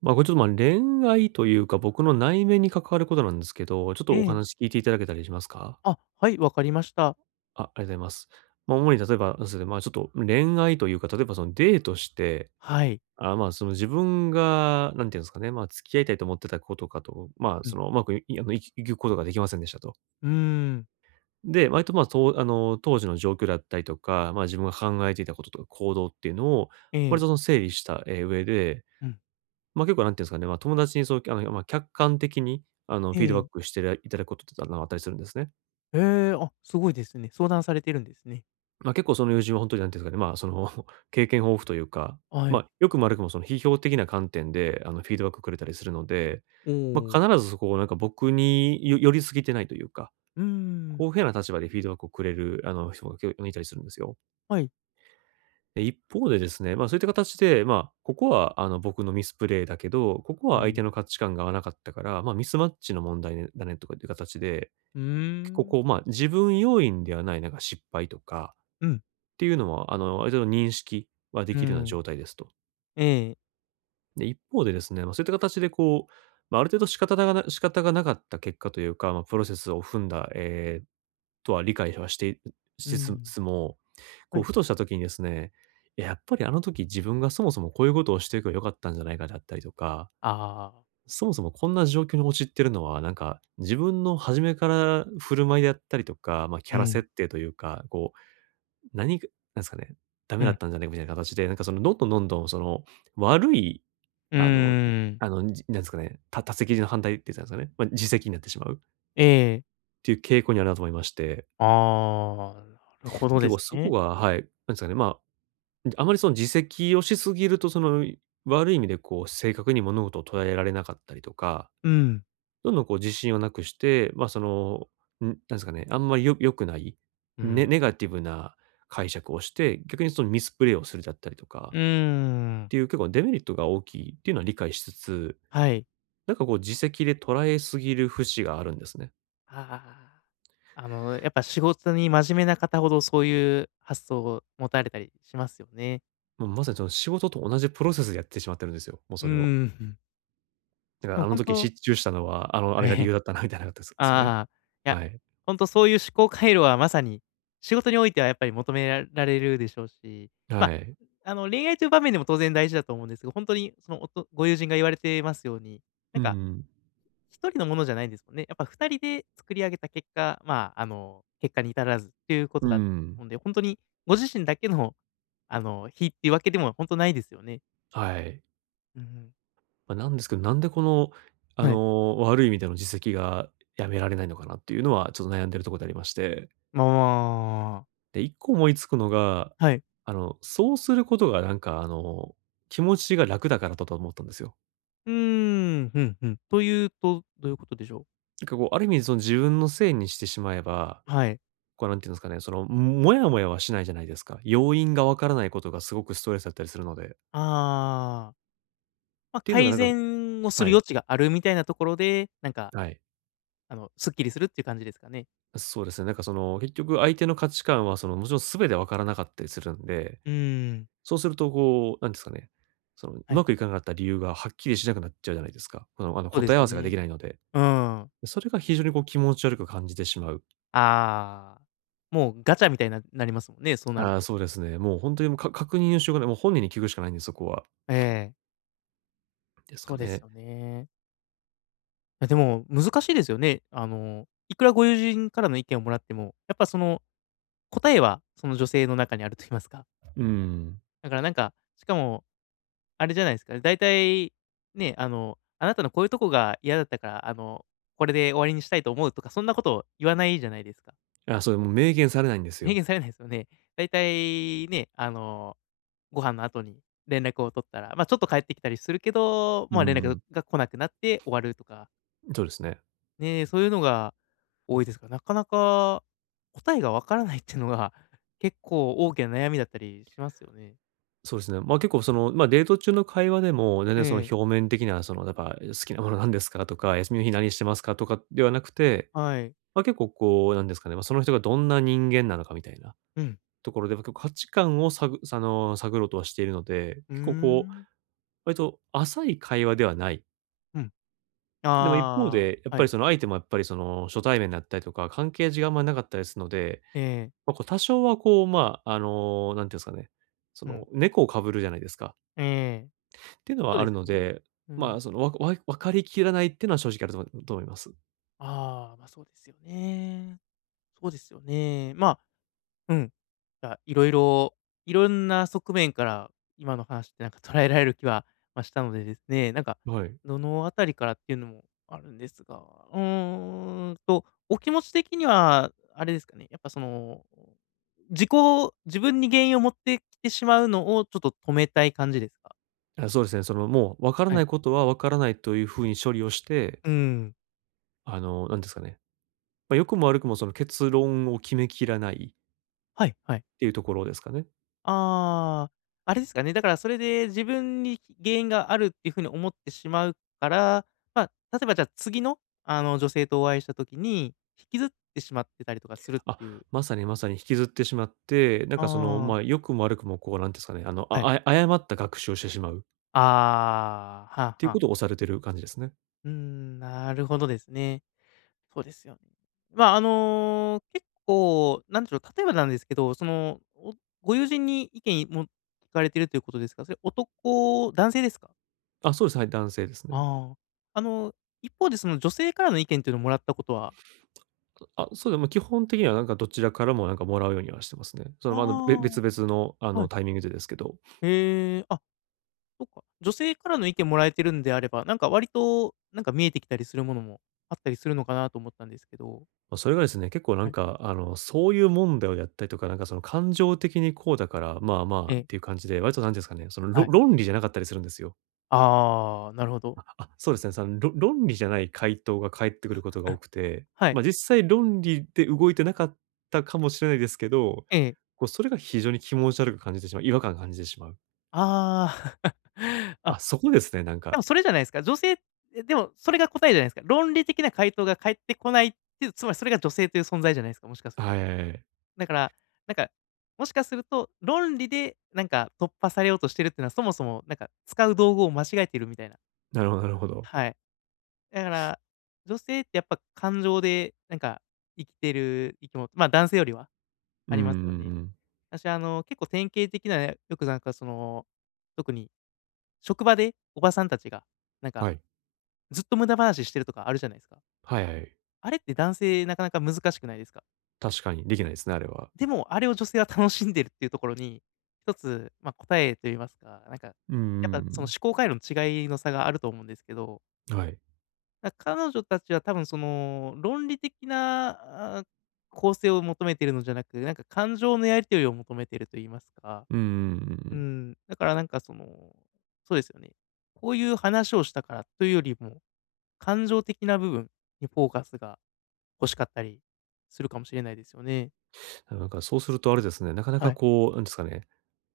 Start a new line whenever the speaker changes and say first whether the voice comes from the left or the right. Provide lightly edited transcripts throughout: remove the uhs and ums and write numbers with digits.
right: これちょっと、恋愛というか、僕の内面に関わることなんですけど、ちょっ
left: え
right: とお
left: え。
right: 話聞いていただけたりしますか？
left: あ、はい、わかりました。
right: あ、ありがとうございます。主に例えば、そうですね、ちょっと恋愛というか、例えばそのデートして、
left: はい。
right: あ、その自分が何ていうんですかね、付き合いたいと思ってた子とかと、
left: う
right: そ
left: ん。
right: のうまくいあの、いいくことができませんでしたと。
left: うーん。
right: で、割と、当時の状況だったりとか、自分が考えていたこととか行動っていうのを、
left: え
right: 割とそ
left: え。
right: の整理した、上で
left: うん。
right: 結構なんていうんですかね、友達にそう、客観的に、
left: え
right: フィードバッ
left: え。
right: クしていただくことって、あったりするんですね。
left: へえ、あ、すごいですね。相談されてるんですね。
right: 結構その友人は本当になんていうんですかね、その 経験豊富というか、
left: はい。
right: 良くも悪くもその批評的な観点で、フィードバックくれたりするので、
left: おお。
right: 必ずそこをなんか僕に寄りすぎてないというか、
left: うーん。
right: 公平な立場でフィードバックをくれる、人が、いたりするんですよ。
left: はい。
right: で、一方でですね、そういった形で、ここは僕のミスプレイだけど、ここ
left: う
right: は相手
left: ん。
right: の価値観が合わなかったから、ミスマッチの問題だねとかっていう形で、
left: うー
right: 結構
left: ん。
right: こう、自分要因ではないなんか失敗とか
left: うん。
right: っていうのは、ある程度認識はで
left: う
right: きるような
left: ん。
right: 状態ですと。
left: ええ。
right: で、一方でですね、そういった形でこう、ある程度仕方がなかった結果というか、プロセスを踏んだ、とは理解はしてい
left: う
right: しつ
left: ん。
right: つも、
left: は
right: こう
left: い。
right: ふとした時にですね、いや、やっぱりあの時自分がそもそもこういうことをしていけば良かったんじゃないかであったりとか、
left: ああ。
right: そもそもこんな状況に陥ってるのは、なんか自分の初めから振る舞いであったりとか、キ
left: う
right: ャラ
left: ん、
right: 設定というか、こう何かなんですかね、ダ
left: う
right: メだ
left: ん。
right: ったんじゃないかみたいな形で、なんかその、どんどんどんどんその、悪い、
left: う
right: あの
left: ーん。
right: なんですかね、他責の反対って言ったんですかね、自責になってしまうっ
left: ええ。
right: ていう傾向にあるなと思いまして、
left: ああ、なるほど
right: 結
left: で
right: 構
left: す
right: そこ
left: ね。
right: がはい、なんですかね、あまりその自責をしすぎると、その、悪い意味でこう正確に物事を捉えられなかったりとか、
left: うん。
right: どんどんこう自信をなくして、その、なんですかね、あんまり良くない、
left: うん。
right: ネガティブな解釈をして、逆にそのミスプレイをするだったりとか
left: うー
right: っ
left: ん。
right: ていう結構デメリットが大きいっていうのは理解しつつ、
left: はい。
right: なんかこう自責で捉えすぎる節があるんですね。
left: ああ。あの、やっぱ仕事に真面目な方ほどそういう発想を持たれたりしますよね。
right: もうまさにその仕事と同じプロセスでやってしまってるんですよ、もう
left: う
right: それを。
left: ーん。
right: だか
left: で
right: ら
left: も
right: あの
left: 本
right: 時
left: 当、
right: 失注したのは、あ
left: え
right: れが理
left: え。
right: 由だったなみたいなですかね。
left: ああ、いや、
right: はい。
left: 本当そういう思考回路はまさに仕事においてはやっぱり求められるでしょうし、ま
right: は
left: あ、
right: い。
left: あの、恋愛という場面でも当然大事だと思うんですが、本当にそのご友人が言われてますように、な
right: う
left: んか
right: ん。
left: 一人のものじゃないんですもんね。やっぱ二人で作り上げた結果、まあ、あの、結果に至らずっていうこと
right: う
left: だ
right: ん。
left: もんで、本当にご自身だけの、あの、非っていうわけでも本当ないですよね。
right: はい。
left: うんうん。
right: なんですけど、なんでこの、
left: はい。
right: 悪い意味での自責がやめられないのかなっていうのは、ちょっと悩んでるところでありまして。
left: まあ
right: で、一個思いつくのが、
left: はい。
right: そうすることがなんか気持ちが楽だからだと思ったんですよ。
left: うーん、うんうん。というと、どういうことでしょう？
right: なんかこう、ある意味その自分のせいにしてしまえば、
left: はい。
right: こうなんていうんですかね、その、もやもやはしないじゃないですか。要因がわからないことがすごくストレスだったりするので。っ
left: ああ、まあ、
right: ていうのが
left: 改
right: なんか
left: 善をする
right: はい、
left: 余地があるみたいなところで、なんか、
right: はい。
left: あの、すっきりするっていう感じですかね？
right: そうですね、なんかその、結局相手の価値観はその、もちろん全てわからなかったりするんで、
left: うーん。
right: そうするとこう、なんですかね、その、う
left: はい。
right: まくいかなかった理由がはっきりしなくなっちゃうじゃないですか。この、
left: そうで
right: 答
left: す
right: え合
left: よ
right: わせがで
left: ね。
right: きないので。
left: うーん。
right: それが非常にこう気持ち悪く感じてしまう。
left: ああ、もうガチャみたいななりますもんね、そうなる
right: ああ、
left: と。
right: そうですね。もう本当にもう確認のしようがない。もう本人に聞くしかないんで、そこは。
left: ええ、
right: です
left: そ
right: か
left: うです
right: ね。
left: よね。いやでも難しいですよね。あの、いくらご友人からの意見をもらっても、やっぱその答えはその女性の中にあると言いますか。
right: うん。
left: だからなんか、しかもあれじゃないですか、だいたいね、あの、あなたのこういうとこが嫌だったから、あの、これで終わりにしたいと思うとか、そんなことを言わないじゃないですか。
right: あ、そう、もう明言されないんです
left: 明
right: よ。
left: 言されないですよね。だいたいね、あの、ご飯の後に連絡を取ったら、ま、ちょっと帰ってきたりするけど、
right: う
left: ま、連絡
right: ん、
left: が来なくなって終わるとか、
right: そうですね。
left: ね、そういうのが多いですから、なかなか答えがわからないっていうのが結構大きな悩みだったりしますよね。
right: そうですね。結構その、デート中の会話でも、全
left: え
right: 然その
left: え、
right: 表面的なそのやっぱ「好きなものなんですか？」とか「休みの日何してますか？」とかではなくて、
left: はい。
right: 結構こうなんですかね、その人がどんな人間なのかみたいな
left: うん。
right: ところで、結構価値観をさぐあの、探ろうとはしているので、
left: うー
right: 結構こう、
left: ん。
right: 割と浅い会話ではない。
left: うん。
right: でも一方
left: ああ、
right: で、やっ
left: は
right: ぱり
left: い。
right: その相手もやっぱりその初対面だったりとか、関係値があんまりなかったりするので、
left: ええ、
right: こう多少はこう、なんていうんですかね、そ
left: うん。
right: の猫を被るじゃないですか。
left: ええ、
right: っていうの
left: そう
right: はあ
left: で
right: る
left: す
right: の
left: よね。
right: で、
left: うん。
right: その分かりきらないっていうのは正直あると思います。
left: ああ、ま、そうですよね。そうですよね。ま、あうん。なんかいろいろ、いろんな側面から今の話ってなんか捉えられる気は、まあ、したのでですね、なんか、
right: はい。
left: どのあたりからっていうのもあるんですが、うーんと、お気持ち的には、あれですかね、やっぱその、自己自分に原因を持ってきてしまうのをちょっと止めたい感じですか？
right: あ、そうですね、そのもう分から
left: は
right: な
left: い。
right: いことは分からないというふうに処理をして、
left: うん。
right: なんですかね、良くも悪くもその結論を決めきらないっ
left: はいはい。
right: ていうところですかね。
left: ああ、あれですかね、だからそれで自分に原因があるっていう風に思ってしまうから、まあ、例えばじゃあ次の、あの、女性とお会いした時に、引きずってしまってたりとかするっ
right: あ、
left: ていう。
right: まさにまさに引きずってしまって、なんかその、
left: ああ、
right: 良くも悪くもこう、なんていうんですかね、
left: はい。
right: 誤った学習をしてしまうっ
left: ああ、はあ
right: ていう
left: はあ。
right: ことをされてる感じですね。
left: うーん、なるほどですね。そうですよね。まあ、あの、結構、なんでしょう、例えばなんですけど、その、おご友人に意見も聞かれてるということですが、それ男性ですか？
right: あ、そうです。はい、男性ですね。
left: ああ。あの、一方でその女性からの意見っていうのをもらったことは。
right: あ、そうでも基本的にはなんかどちらからもなんかもらうようにはしてますね。その、
left: あ
right: 別々のあ
left: あ、は
right: の
left: い。
right: タイミングでですけど、
left: へえ、あ、そっか。女性からの意見もらえてるんであれば、なんか割と、なんか見えてきたりするものもあったりするのかなと思ったんですけど。
right: それがですね、結構な
left: は
right: ん
left: い。
right: か、そういう問題をやったりとか、なんかその感情的にこうだから、まあ
left: え
right: まあっ
left: え、
right: ていう感じで、割となんていうんですかね、その
left: はい。
right: 論理じゃなかったりするんですよ。
left: ああ、なるほど。
right: あ、そうですね。その、論理じゃない回答が返ってくることが多 くて、
left: はい。
right: 実際論理で動いてなかったかもしれないですけど、
left: ええ。
right: こう、それが非常に気持ち悪く感じてしまう、違和感を感じてしまう。
left: ああ。あ、
right: あ、そこですね、なん
left: でも
right: か。
left: それじゃないですか。女性、え、でもそれが答えじゃないですか。論理的な回答が返ってこないっていう、つまりそれが女性という存在じゃないですか、もしかする
right: は
left: と。
right: いはいはい。
left: だから、なんか、もしかすると、論理でなんか突破されようとしてるっていうのは、そもそもなんか使う道具を間違えてるみたいな。
right: なるほどなるほど。
left: はい。だから、女性ってやっぱ感情でなんか生きてる生き物、まあ、男性よりは
right: う
left: あ
right: んう
left: り
right: んう
left: ますよね。
right: ん。
left: 私あの、結構典型的なねよくなんかその、特に職場でおばさんたちが、なん
right: は
left: か
right: い。
left: ずっと無駄話してるとかあるじゃないですか。
right: はいはい。
left: あれって男性なかなか難しくないですか？
right: 確かにできないですね、あれは。
left: でも、あれを女性は楽しんでるっていうところに、一つ、まあ、答えと言いますか、なんか、や
right: うんう
left: っぱその
right: ん
left: 思考回路の違いの差があると思うんですけど、
right: うん。はい。
left: なんか彼女たちは多分その、論理的な、あ、構成を求めているのじゃなく、なんか感情のやり取りを求めていると言いますか、
right: うんうんうんう
left: う
right: ん。
left: ん、だからなんかその、そうですよね。こういう話をしたからというよりも、感情的な部分にフォーカスが欲しかったりするかもしれないですよね。
right: なんかそうするとあれですね、なかな
left: は
right: か
left: い。
right: こう、なんですかね、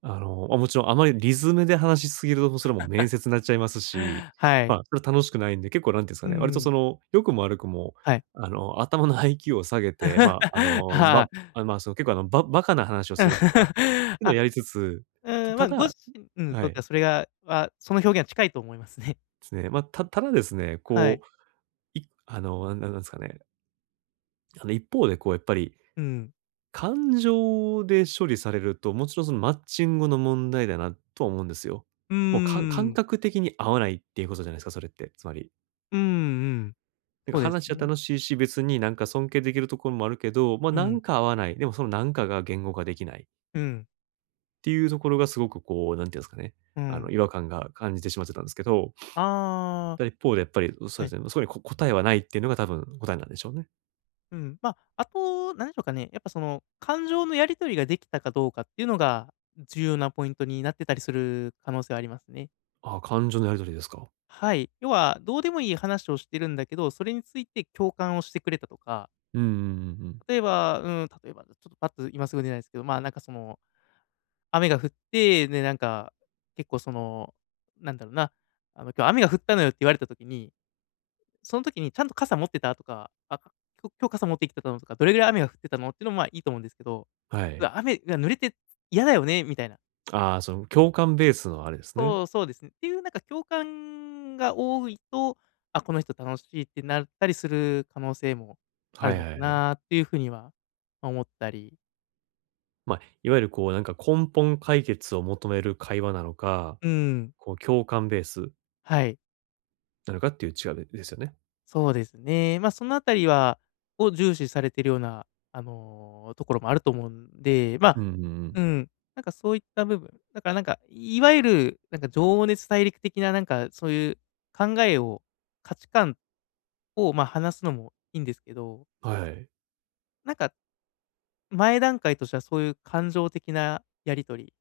right: もちろんあまり理詰めで話しすぎると、それはもう面接になっちゃいますし、
left: はい。
right: それは楽しくないんで、結構なんていうんですか
left: う
right: ね、割とそ
left: ん。
right: の、良くも悪くも、
left: はい。
right: 頭の IQ を下げて、ま、あ の、
left: はあ。
right: ばあ、ま、その結構バカな話をするとか、っ ていうのを
left: あ、
right: やりつつ、
left: うん、まあ、ご
right: だ
left: 自身に
right: は
left: とっ
right: い、
left: て
right: で
left: はそれがは、その表現は近いと思いますね。
right: すね。ま、たただですね、
left: は
right: こ
left: い。
right: う、いあの、なんなんですかね、一方でこうやっぱり
left: うん。
right: 感情で処理されると、もちろんそのマッチングの問題だなとは思うんですよ。
left: うー
right: もう感
left: ん。
right: 覚的に合わないっていうことじゃないですか、それって、つまり。
left: うんうん。
right: なん
left: そう
right: か
left: です
right: 話は
left: ね。
right: 楽しいし、別になんか尊敬できるところもあるけど、
left: う
right: な
left: ん。
right: んか合わない。でもそのなんかが言語化できないっ
left: うん。
right: ていうところがすごくこう、なんていうんですかね。
left: うん。
right: 違和感が感じてしまってたんですけど、
left: ああ、
right: ただ一方でやっぱり、
left: は
right: そうで
left: い。
right: すね、そこに答えはないっていうのが多分答えなんでしょうね。
left: うん。まあ、あと、何でしょうかね、やっぱその、感情のやり取りができたかどうかっていうのが、重要なポイントになってたりする可能性はありますね。
right: ああ、感情のやりとりですか。
left: はい。要は、どうでもいい話をしてるんだけど、それについて共感をしてくれたとか、
right: うんうんうんうん。
left: 例えば、うん、例えば、ちょっとパッと今すぐ出ないですけど、まあ、なんかその、雨が降って、で、なんか、結構その、なんだろうな、あの、今日雨が降ったのよって言われた時に、その時にちゃんと傘持ってたとか、今日傘持ってきてたのとか、どれぐらい雨が降ってたのっていうのもまあいいと思うんですけど、
right: は
left: う
right: い。
left: わ、雨が濡れて嫌だよね、みたいな。
right: ああ、その共感ベースのあれですね。
left: そうそうですね。っていう、なんか共感が多いと、あ、この人楽しいってなったりする可能性もある
right: はい
left: の
right: は
left: か
right: いはい。
left: なっていうふうには思ったり。
right: いわゆるこうなんか根本解決を求める会話なのか、
left: うん。
right: こう共感ベース
left: はい、
right: なのかっていう違いですよね。
left: そうですね。ま、あそのあたりはを重視されてるような、あの、ところもあると思うんで、ま
right: うん
left: あ、
right: うんう
left: う
right: ん。
left: ん、なんかそういった部分、だからなんか、いわゆるなんか情熱大陸的ななんかそういう考えを、価値観を、まあ、話すのもいいんですけど、
right: はいはい。
left: なんか前段階としてはそういう感情的なやり取り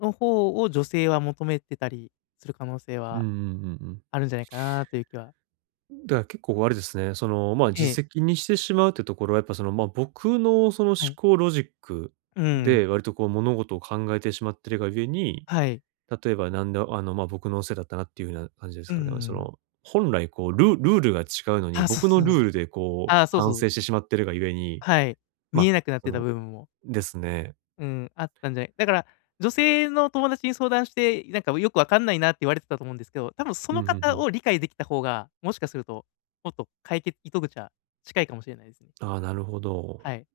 left: の方を女性は求めてたりする可能性
right: うん
left: は
right: うんうんうん。
left: あるんじゃないかなという気は。
right: だから結構あれですね、その、
left: え
right: 自
left: え、
right: 責にしてしまうってところはやっぱその、僕のその思
left: はい。
right: 考ロジック
left: うん、
right: で割とこう物事を考えてしまってるがゆえに、
left: はい。
right: 例えばなんで、僕のせいだったなっていうような感じです
left: う
right: かね。そ
left: ん。
right: の、本来こうルールが違うのに、
left: ああ、そう
right: 僕の
left: そ
right: ル
left: う。
right: ールでこう
left: あそう
right: 反
left: そう。
right: 省してしまってるがゆえに
left: はい。
right: ま、
left: 見え
right: あ
left: なくなっ
right: そ
left: てた
right: の
left: 部分も、
right: ですね。
left: うん、あったんじゃないだから、女性の友達に相談して、なんかよくわかんないなって言われてたと思うんですけど、多分そ
right: う
left: の
right: んうんう
left: 方
right: ん。
left: を理解できた方が、もしかすると、もっと解決糸口は近いかもしれないですね。
right: ああ、なるほど。
left: はい。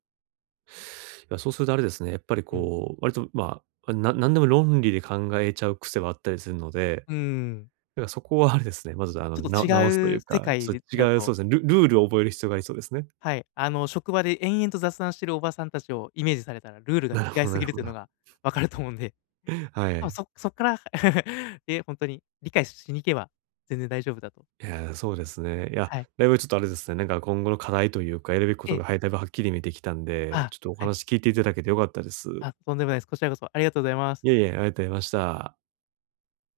right: いや、そうするとあれですね、やっぱり
left: うん。
right: こう、割と、なんでも論理で考えちゃう癖はあったりするので、
left: うん。
right: だからそこはあれですね、まず
left: ちょっと
right: 直すと
left: 違
right: い
left: う
right: う
left: 世
right: か、
left: 界
right: ちょっ
left: で
right: と
left: だ
right: 違うそ
left: と、
right: うですね、ルールを覚える必要がありそうですね。
left: はい、あの、職場で延々と雑談してるおばさんたちをイメージされたら、ルール が
right: なる
left: 違い
right: ほど
left: す
right: な
left: ぎ
right: る
left: る
right: ほ
left: という
right: ど。
left: のがわかると思うんで。
right: は
left: あ、
right: い。
left: そ そっから で、本当に理解しに行けば全然大丈夫だと。
right: いや、そうですね。いや、
left: はい。
right: だいぶちょっとあれですね、なんか今後の課題というか、やるべきこ
left: え
right: と
left: え。
right: が、はい、だいぶはっきり見えてきたん
left: あ
right: で、
left: あ、
right: ちょっとお
left: はい。
right: 話聞いていただけて良かったです。
left: あ、とんでもないです。こちらこそありがとうございます。
right: いえいえ、ありがとうございました。